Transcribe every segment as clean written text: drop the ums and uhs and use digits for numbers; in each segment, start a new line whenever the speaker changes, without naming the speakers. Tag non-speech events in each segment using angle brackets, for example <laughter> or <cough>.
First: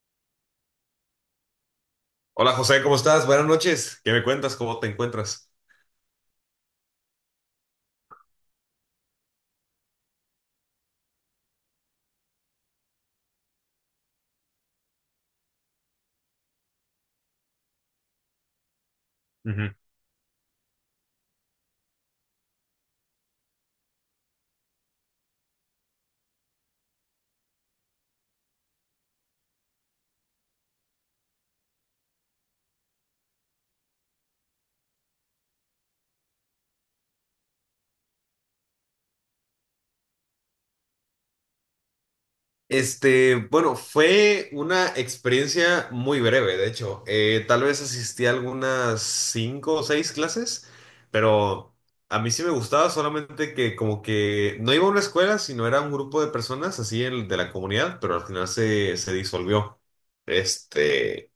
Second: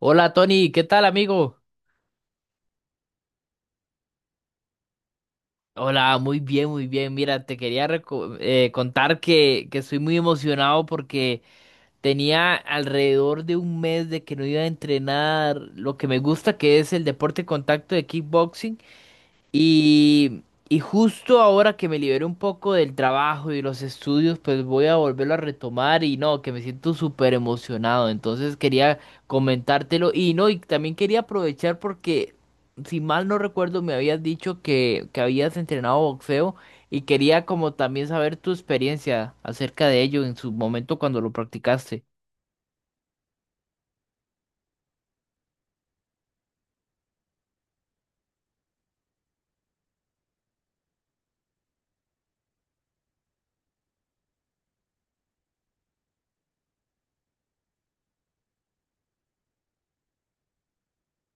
Hola Tony, ¿qué tal amigo?
Hola José, ¿cómo estás? Buenas noches. ¿Qué me cuentas? ¿Cómo te encuentras?
Hola, muy bien, muy bien. Mira, te quería contar que estoy muy emocionado porque tenía alrededor de un mes de que no iba a entrenar lo que me gusta, que es el deporte de contacto de kickboxing.
Ujú.
Y, y justo ahora que me liberé un poco del trabajo y los estudios, pues voy a volverlo a retomar y no, que me siento súper emocionado. Entonces quería comentártelo y no, y también quería aprovechar porque, si mal no recuerdo, me habías dicho que habías entrenado boxeo y quería como también saber tu experiencia acerca de ello en su momento cuando lo practicaste.
Este, bueno, fue una experiencia muy breve, de hecho. Tal vez asistí a algunas 5 o 6 clases, pero a mí sí me gustaba, solamente que como que no iba a una escuela, sino era un grupo de personas así de la comunidad, pero al final se disolvió. Este,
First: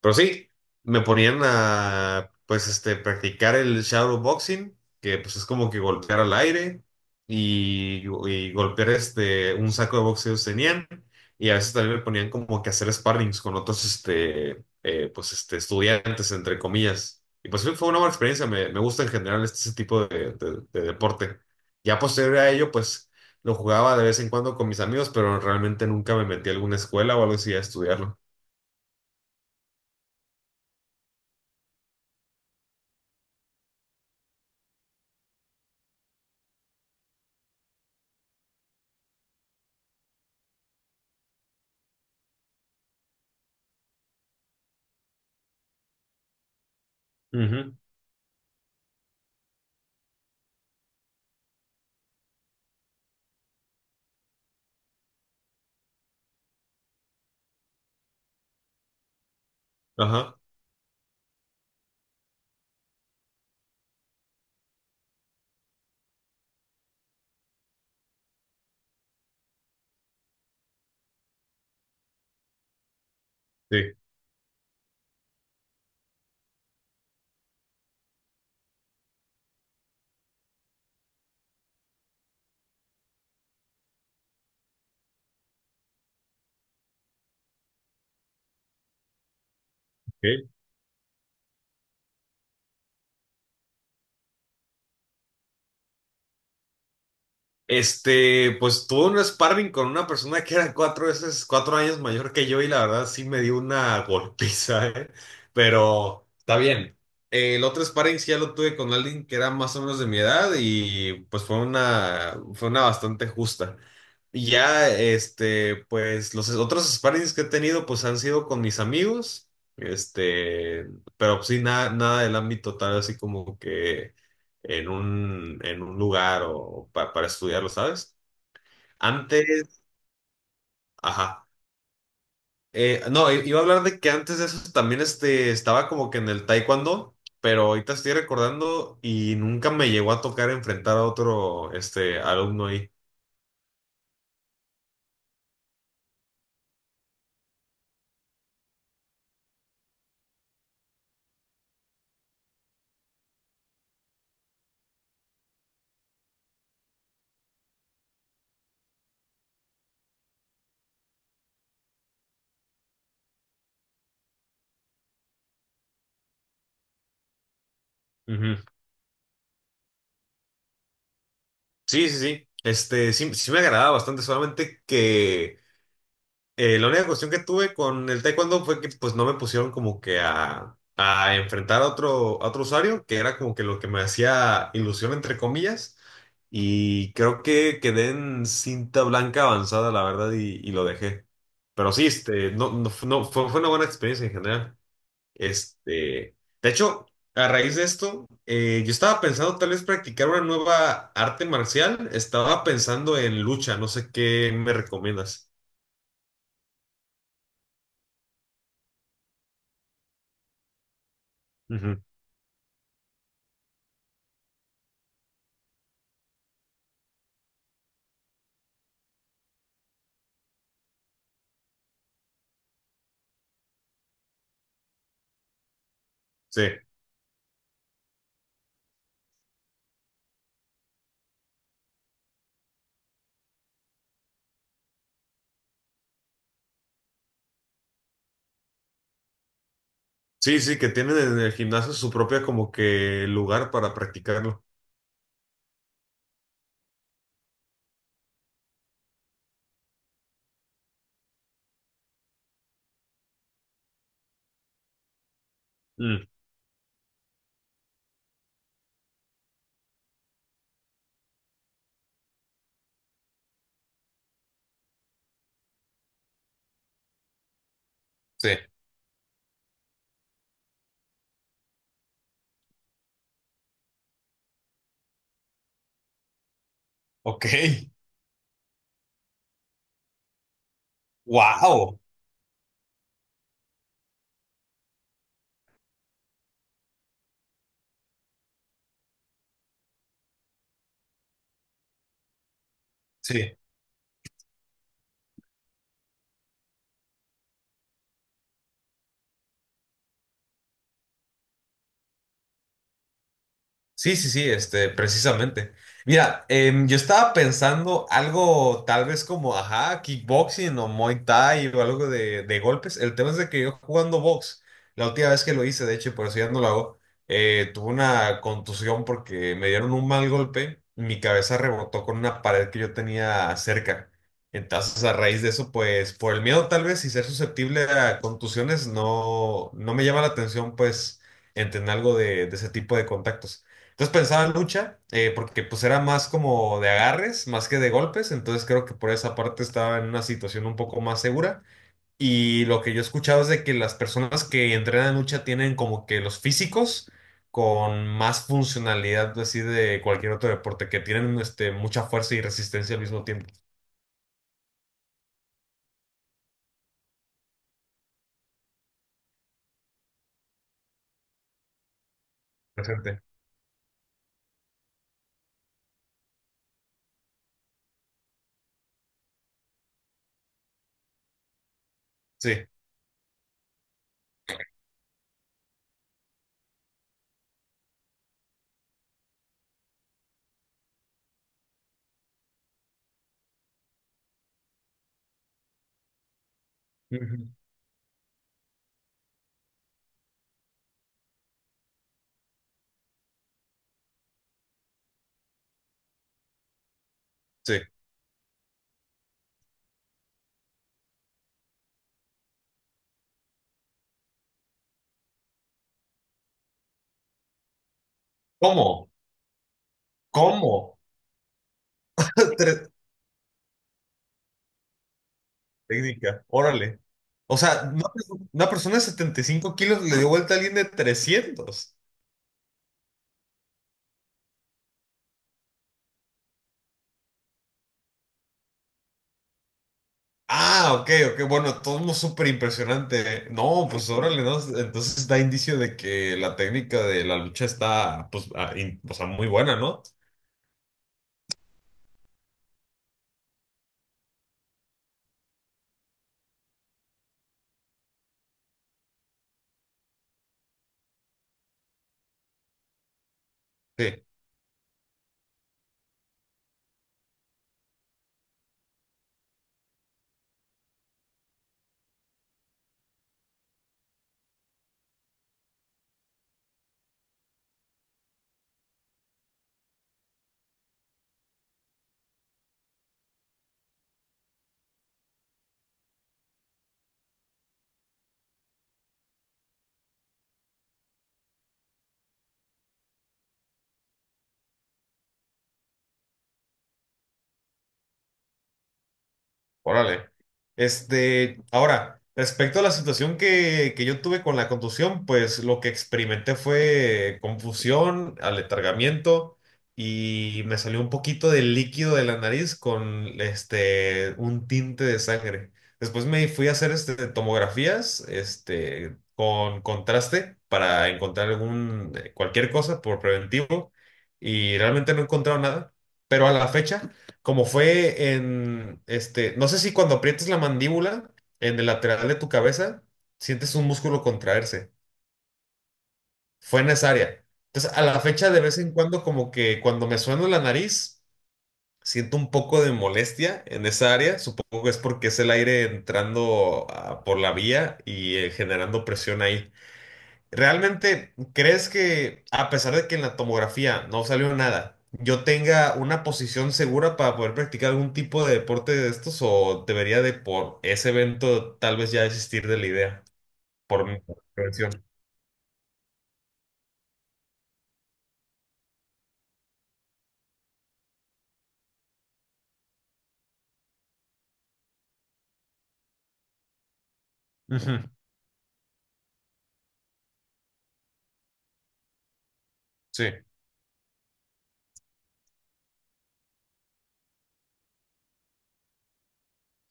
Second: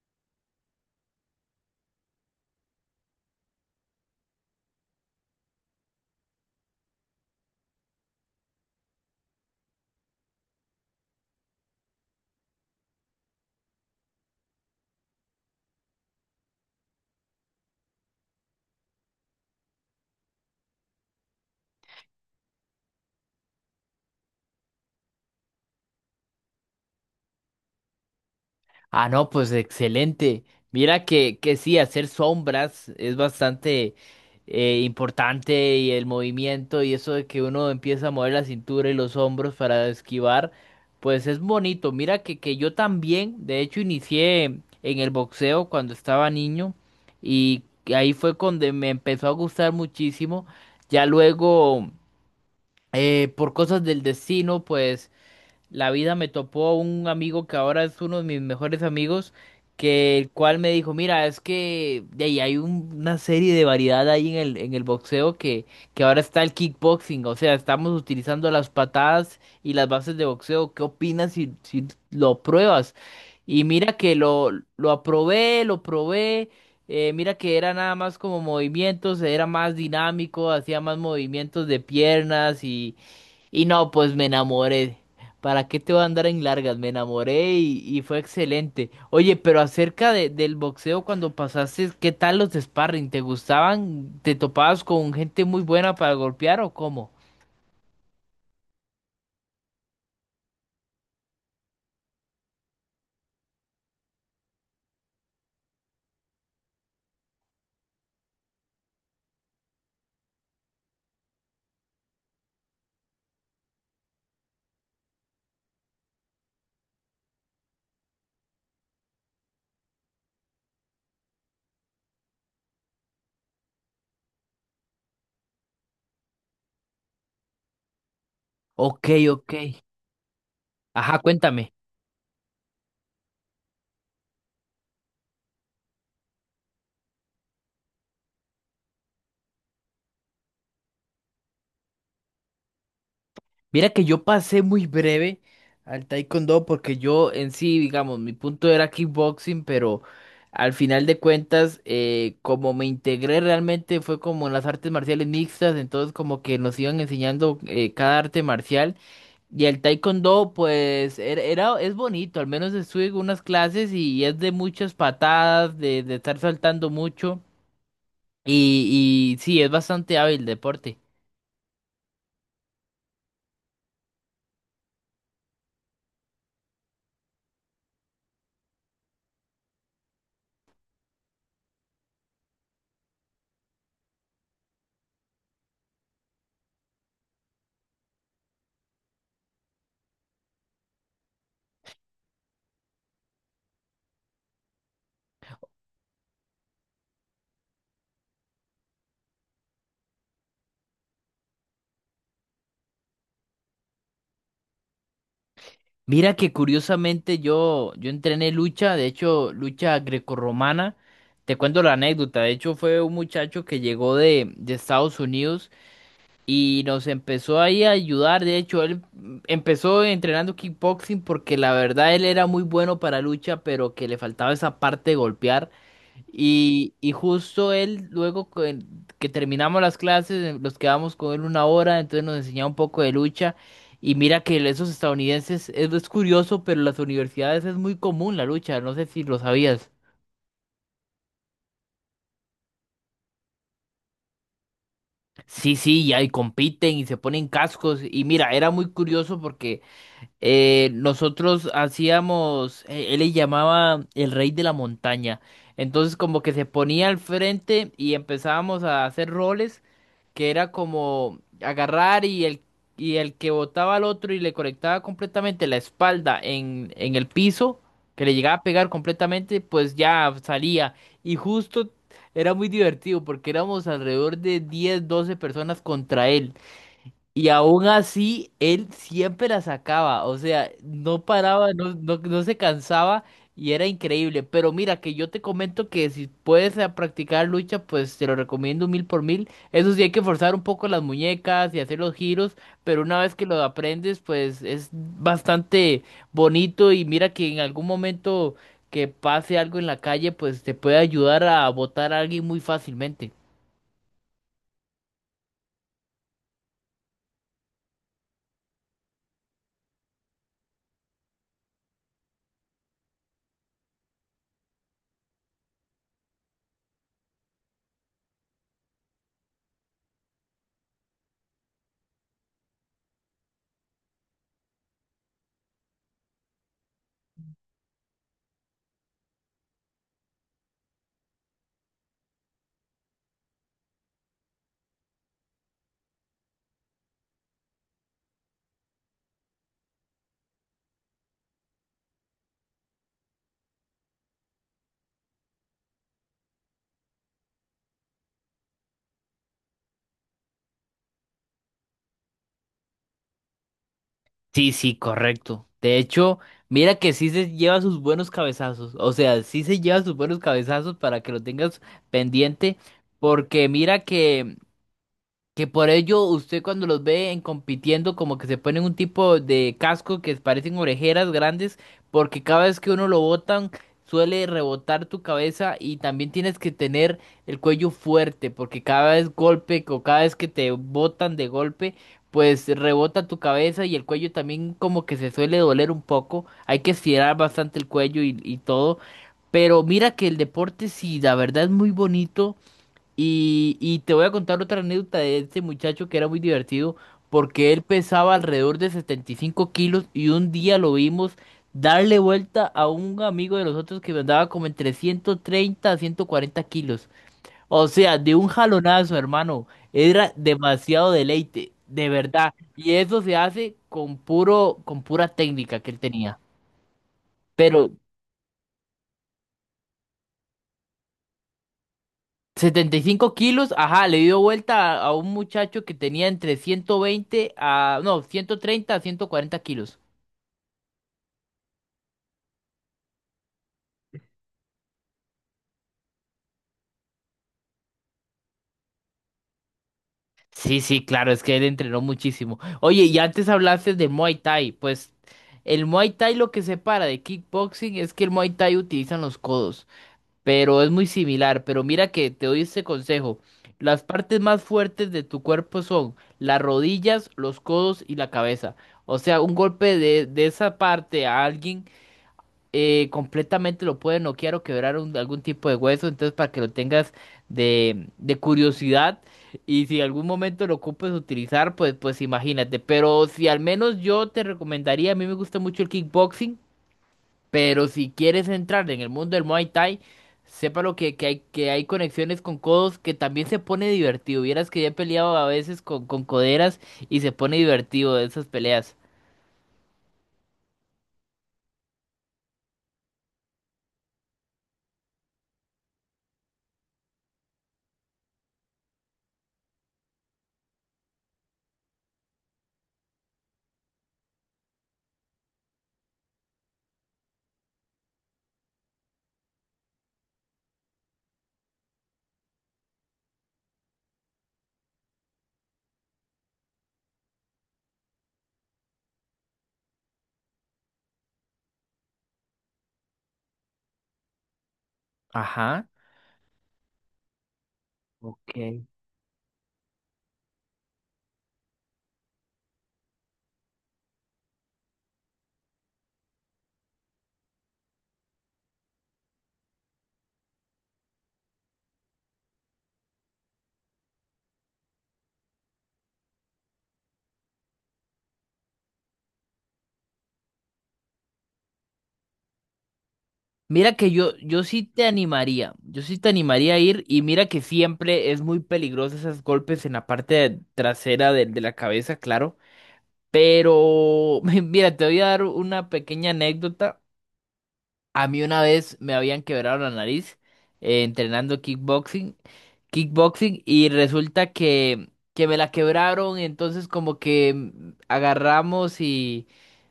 Pero sí, me ponían a, pues, practicar el shadowboxing, que pues es como que golpear al aire y, y golpear un saco de boxeo que tenían. Y a veces también me ponían como que hacer sparrings con otros, estudiantes, entre comillas. Y pues sí, fue una buena experiencia, me gusta en general ese tipo de, de deporte. Ya posterior a ello, pues, lo jugaba de vez en cuando con mis amigos, pero realmente nunca me metí a alguna escuela o algo así a estudiarlo.
Ah, no, pues excelente. Mira que sí, hacer sombras es bastante importante y el movimiento y eso de que uno empieza a mover la cintura y los hombros para esquivar, pues es bonito. Mira que yo también, de hecho, inicié en el boxeo cuando estaba niño y
Ujú.
ahí fue cuando me empezó a gustar muchísimo. Ya luego, por cosas del destino, pues la vida me topó un amigo que ahora es uno de mis mejores amigos, que el
Ajá,
cual me dijo, mira, es que de ahí hay una serie de variedad ahí en el boxeo que ahora está el kickboxing, o sea, estamos utilizando las patadas y las bases de boxeo. ¿Qué opinas si lo pruebas? Y
sí.
mira que lo probé. Mira que era nada más como movimientos, era más dinámico, hacía más movimientos de piernas y no, pues me enamoré. ¿Para qué te voy a andar en largas? Me enamoré y fue excelente. Oye, pero acerca de-
Ok.
del boxeo cuando pasaste, ¿qué tal los sparring? ¿Te gustaban? ¿Te topabas con gente muy buena para golpear o cómo?
Este, pues tuve un sparring con una persona que era cuatro años mayor que yo y la verdad sí me dio una golpiza, ¿eh? Pero está bien. El otro sparring sí ya lo tuve con alguien que era más o menos de mi edad y pues fue fue una bastante justa. Y ya, pues los otros sparrings que he tenido, pues han sido con mis amigos, este, pero pues, sí, nada, nada del ámbito tal, así como que en en un lugar o para estudiarlo, ¿sabes?
Ok, ok.
Antes,
Ajá,
ajá.
cuéntame.
No, iba a hablar de que antes de eso también estaba como que en el taekwondo, pero ahorita estoy recordando y nunca me llegó a tocar enfrentar a otro, alumno ahí.
Mira que yo pasé muy breve al taekwondo porque yo en sí, digamos, mi punto era kickboxing, pero al final de cuentas, como me integré realmente fue como en las artes marciales mixtas, entonces como que nos iban enseñando cada arte marcial. Y el taekwondo, pues, es bonito, al menos estuve en unas clases y es de muchas patadas, de estar saltando mucho.
Ujú.
Y sí, es bastante hábil el deporte.
Sí, sí, sí. Este, sí, sí me agradaba bastante, solamente que la única cuestión que tuve con el taekwondo fue que pues no me pusieron como que a enfrentar a otro usuario, que era como que lo que me hacía ilusión entre comillas, y creo que quedé en cinta blanca avanzada, la verdad, y lo dejé. Pero sí, este, no, no, fu- no, fue, fue una buena experiencia en general. Este, de hecho, a raíz de esto, yo estaba pensando tal vez practicar una nueva arte marcial. Estaba pensando en lucha, no sé qué me recomiendas.
Mira que curiosamente yo entrené lucha, de hecho, lucha grecorromana. Te cuento la
Ujú.
anécdota, de hecho fue un muchacho que llegó de Estados Unidos y nos empezó ahí a ayudar. De hecho, él empezó entrenando kickboxing porque la verdad él era muy bueno para lucha, pero que le faltaba esa parte de golpear.
Sí,
Y justo él, luego que terminamos las clases, nos quedamos con él una hora, entonces nos enseñaba un poco de lucha. Y mira que esos estadounidenses, es curioso, pero en las universidades es muy común la lucha, no sé si lo sabías.
sí, sí, que tienen en el gimnasio su propia como que lugar para practicarlo.
Sí, sí, y ahí compiten y se ponen cascos. Y mira, era muy curioso porque nosotros hacíamos, él le llamaba el rey de la montaña. Entonces
Mm,
como que se ponía al frente y empezábamos a hacer roles que era como agarrar y el que botaba al otro y le conectaba completamente la espalda en el piso, que le
sí.
llegaba a pegar completamente, pues ya salía. Y justo era muy divertido porque éramos alrededor de 10 12 personas contra él.
Ok.
Y aún
<laughs>
así, él siempre la sacaba, o sea, no paraba, no,
Wow.
no, no se cansaba y era increíble. Pero mira, que yo te comento que si puedes practicar lucha, pues te lo recomiendo mil por mil. Eso sí, hay que forzar un poco las muñecas y hacer los giros, pero una vez que
Sí.
lo aprendes, pues es bastante bonito y mira que en algún momento que pase algo en la calle, pues te puede ayudar a botar a alguien muy fácilmente.
Sí, sí, sí, precisamente. Mira, yo estaba pensando algo tal vez como, ajá, kickboxing o Muay Thai o algo de golpes. El tema es de que yo jugando box, la última vez que lo hice, de hecho, y por eso ya no lo hago, tuve una contusión porque me dieron un mal golpe, mi cabeza rebotó con una pared que yo tenía cerca. Entonces, a raíz de eso, pues, por el miedo tal vez y ser susceptible a contusiones, no, no me llama la atención, pues, entender algo de ese tipo de contactos. Entonces pensaba en lucha, porque pues era más como de agarres, más que de golpes, entonces creo que por esa parte estaba en una situación un poco más segura. Y lo que yo he escuchado es de que las personas que entrenan lucha tienen como que los físicos con más funcionalidad así de cualquier otro deporte, que tienen mucha fuerza y resistencia al mismo tiempo.
Sí, sí, correcto. De hecho, mira que sí se lleva sus buenos cabezazos. O sea, sí se lleva sus buenos cabezazos para que lo tengas pendiente.
Presente.
Porque mira que por ello usted cuando los ve en compitiendo como que se ponen un tipo de casco que parecen orejeras grandes porque cada
Sí.
vez que uno lo botan suele rebotar tu cabeza y también tienes que tener el cuello fuerte porque cada vez golpe o cada vez que te botan de golpe pues rebota tu cabeza y el cuello también como que se suele doler un poco. Hay que estirar
Ujú.
bastante el cuello y todo. Pero mira que el deporte sí, la verdad es muy bonito. Y te voy a contar otra anécdota de este muchacho que era muy divertido porque
Sí.
él pesaba alrededor de 75 kilos y un día lo vimos darle vuelta a un amigo de nosotros que andaba como entre 130 a 140 kilos. O sea, de un
¿Cómo?
jalonazo, hermano. Era
¿Cómo?
demasiado deleite, de verdad.
<laughs> Tres,
Y eso se hace con pura técnica que él tenía.
Técnica, órale. O sea,
Pero
una persona de 75 kilos le dio vuelta a alguien de 300.
75 kilos, ajá, le dio vuelta a un muchacho que tenía entre 120 a, no, 130 a 140 kilos.
Ah, ok, ok, bueno, todo súper impresionante. No, pues órale, ¿no? Entonces da indicio de que la técnica de la lucha está, pues, o sea, muy buena, ¿no?
Sí, sí, claro, es que él entrenó muchísimo. Oye, y antes hablaste de Muay Thai, pues el Muay Thai lo que separa de kickboxing es que el Muay Thai utilizan los codos, pero es muy similar, pero mira que te doy este consejo. Las
Sí.
partes más fuertes de tu cuerpo son las rodillas, los codos y la cabeza. O sea, un golpe de esa parte a alguien completamente lo puede noquear o quebrar algún tipo de hueso, entonces para que lo tengas de curiosidad y si algún momento lo ocupes utilizar, pues, pues imagínate, pero si al menos yo te recomendaría, a mí me gusta mucho el kickboxing, pero si quieres entrar en el mundo del Muay Thai, sépalo que hay conexiones con codos que también se pone divertido, vieras que ya he peleado a veces con coderas y se pone divertido de esas peleas.
Órale. Este, ahora, respecto a la situación que yo tuve con la contusión, pues lo que experimenté fue confusión, aletargamiento y me salió un poquito de líquido de la nariz con un tinte de sangre. Después me fui a hacer tomografías con contraste para encontrar algún, cualquier cosa por preventivo y realmente no he encontrado nada, pero a la fecha como fue en, no sé si cuando aprietas la mandíbula en el lateral de tu cabeza, sientes un músculo contraerse.
Ajá.
Fue en esa área. Entonces, a la fecha,
Ok.
de vez en cuando, como que cuando me sueno la nariz, siento un poco de molestia en esa área. Supongo que es porque es el aire entrando por la vía y generando presión ahí. ¿Realmente crees que a pesar de que en la tomografía no salió nada, yo tenga una posición segura para poder practicar algún tipo de deporte de estos o debería de por ese evento tal vez ya desistir de la idea
Mira
por
que
mi
yo, yo sí
prevención?
te animaría, yo sí te animaría a ir y mira que siempre es muy peligroso esos golpes en la parte trasera de la cabeza, claro, pero <laughs> mira, te voy a dar una pequeña anécdota.
Ujú,
A mí una vez me habían quebrado la nariz entrenando kickboxing,
sí,
kickboxing y resulta que me la quebraron, entonces como que agarramos y...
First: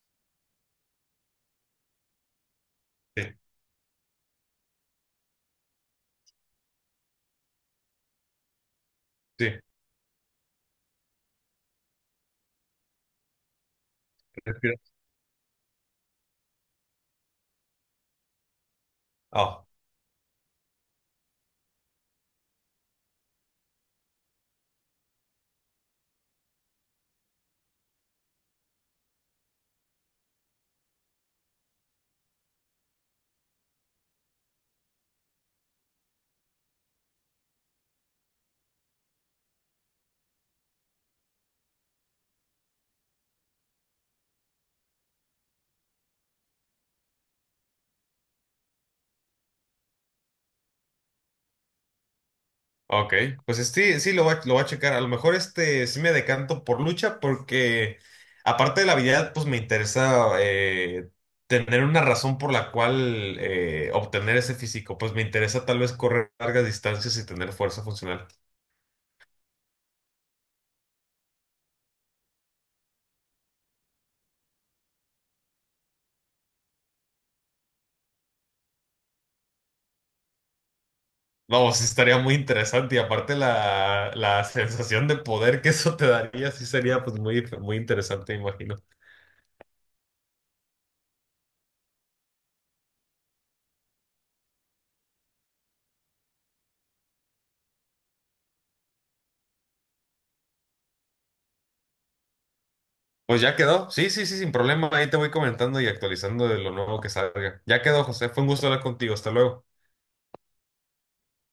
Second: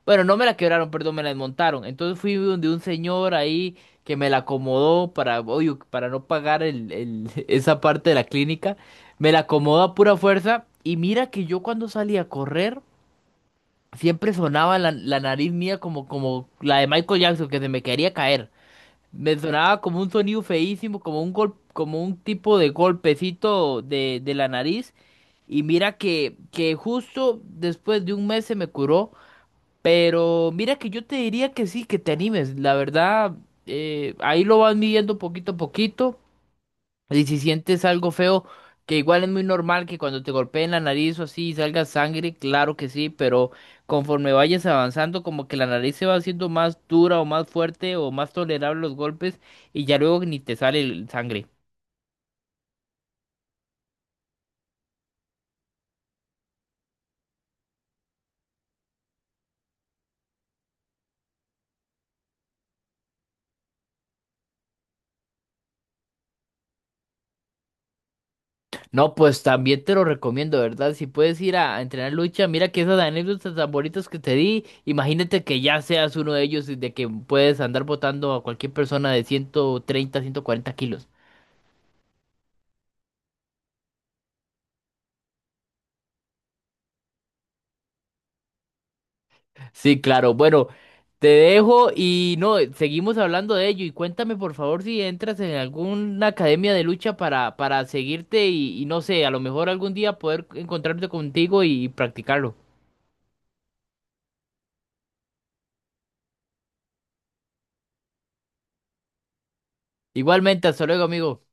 Bueno, no me la quebraron, perdón, me la desmontaron. Entonces fui donde un
sí,
señor ahí que me la acomodó para, oye, para no pagar <laughs> esa parte de la clínica. Me la
sí.
acomodó a pura fuerza y mira que yo cuando salí a correr siempre
Respira.
sonaba la nariz mía como la de Michael Jackson que se me quería caer. Me
Ah.
sonaba como un sonido feísimo, como un gol, como un tipo de golpecito de la nariz. Y mira que justo después de un mes se me curó. Pero mira que yo te diría que sí, que te animes. La verdad, ahí lo vas midiendo poquito a poquito. Y si sientes algo feo, que igual es muy normal que cuando te golpeen la nariz o así salga sangre, claro que sí, pero conforme vayas avanzando, como que la nariz se va haciendo más dura o más fuerte o más tolerable los golpes y ya luego ni te sale el sangre.
Ok, pues sí, lo voy a checar. A lo mejor sí me decanto por lucha porque aparte de la habilidad, pues me interesa tener una razón por la cual obtener ese físico. Pues me interesa tal vez correr largas distancias y tener fuerza funcional.
No, pues también te lo recomiendo, ¿verdad? Si puedes ir a entrenar lucha, mira que esas anécdotas tan bonitas que te di, imagínate que ya seas uno de ellos y de que puedes andar botando a cualquier persona de 130 140 kilos.
No, sí estaría muy interesante y aparte la sensación de poder que eso te daría sí sería pues muy, muy interesante, me imagino.
Sí, claro. Bueno, te dejo y no, seguimos hablando de ello. Y cuéntame, por favor, si entras en alguna academia de lucha para seguirte y no sé, a lo mejor algún día poder encontrarte contigo y practicarlo.
Pues ya quedó. Sí, sí, sí, sin problema. Ahí te voy comentando y actualizando de lo nuevo que salga. Ya quedó, José. Fue un gusto hablar contigo. Hasta luego.
Igualmente, hasta luego, amigo.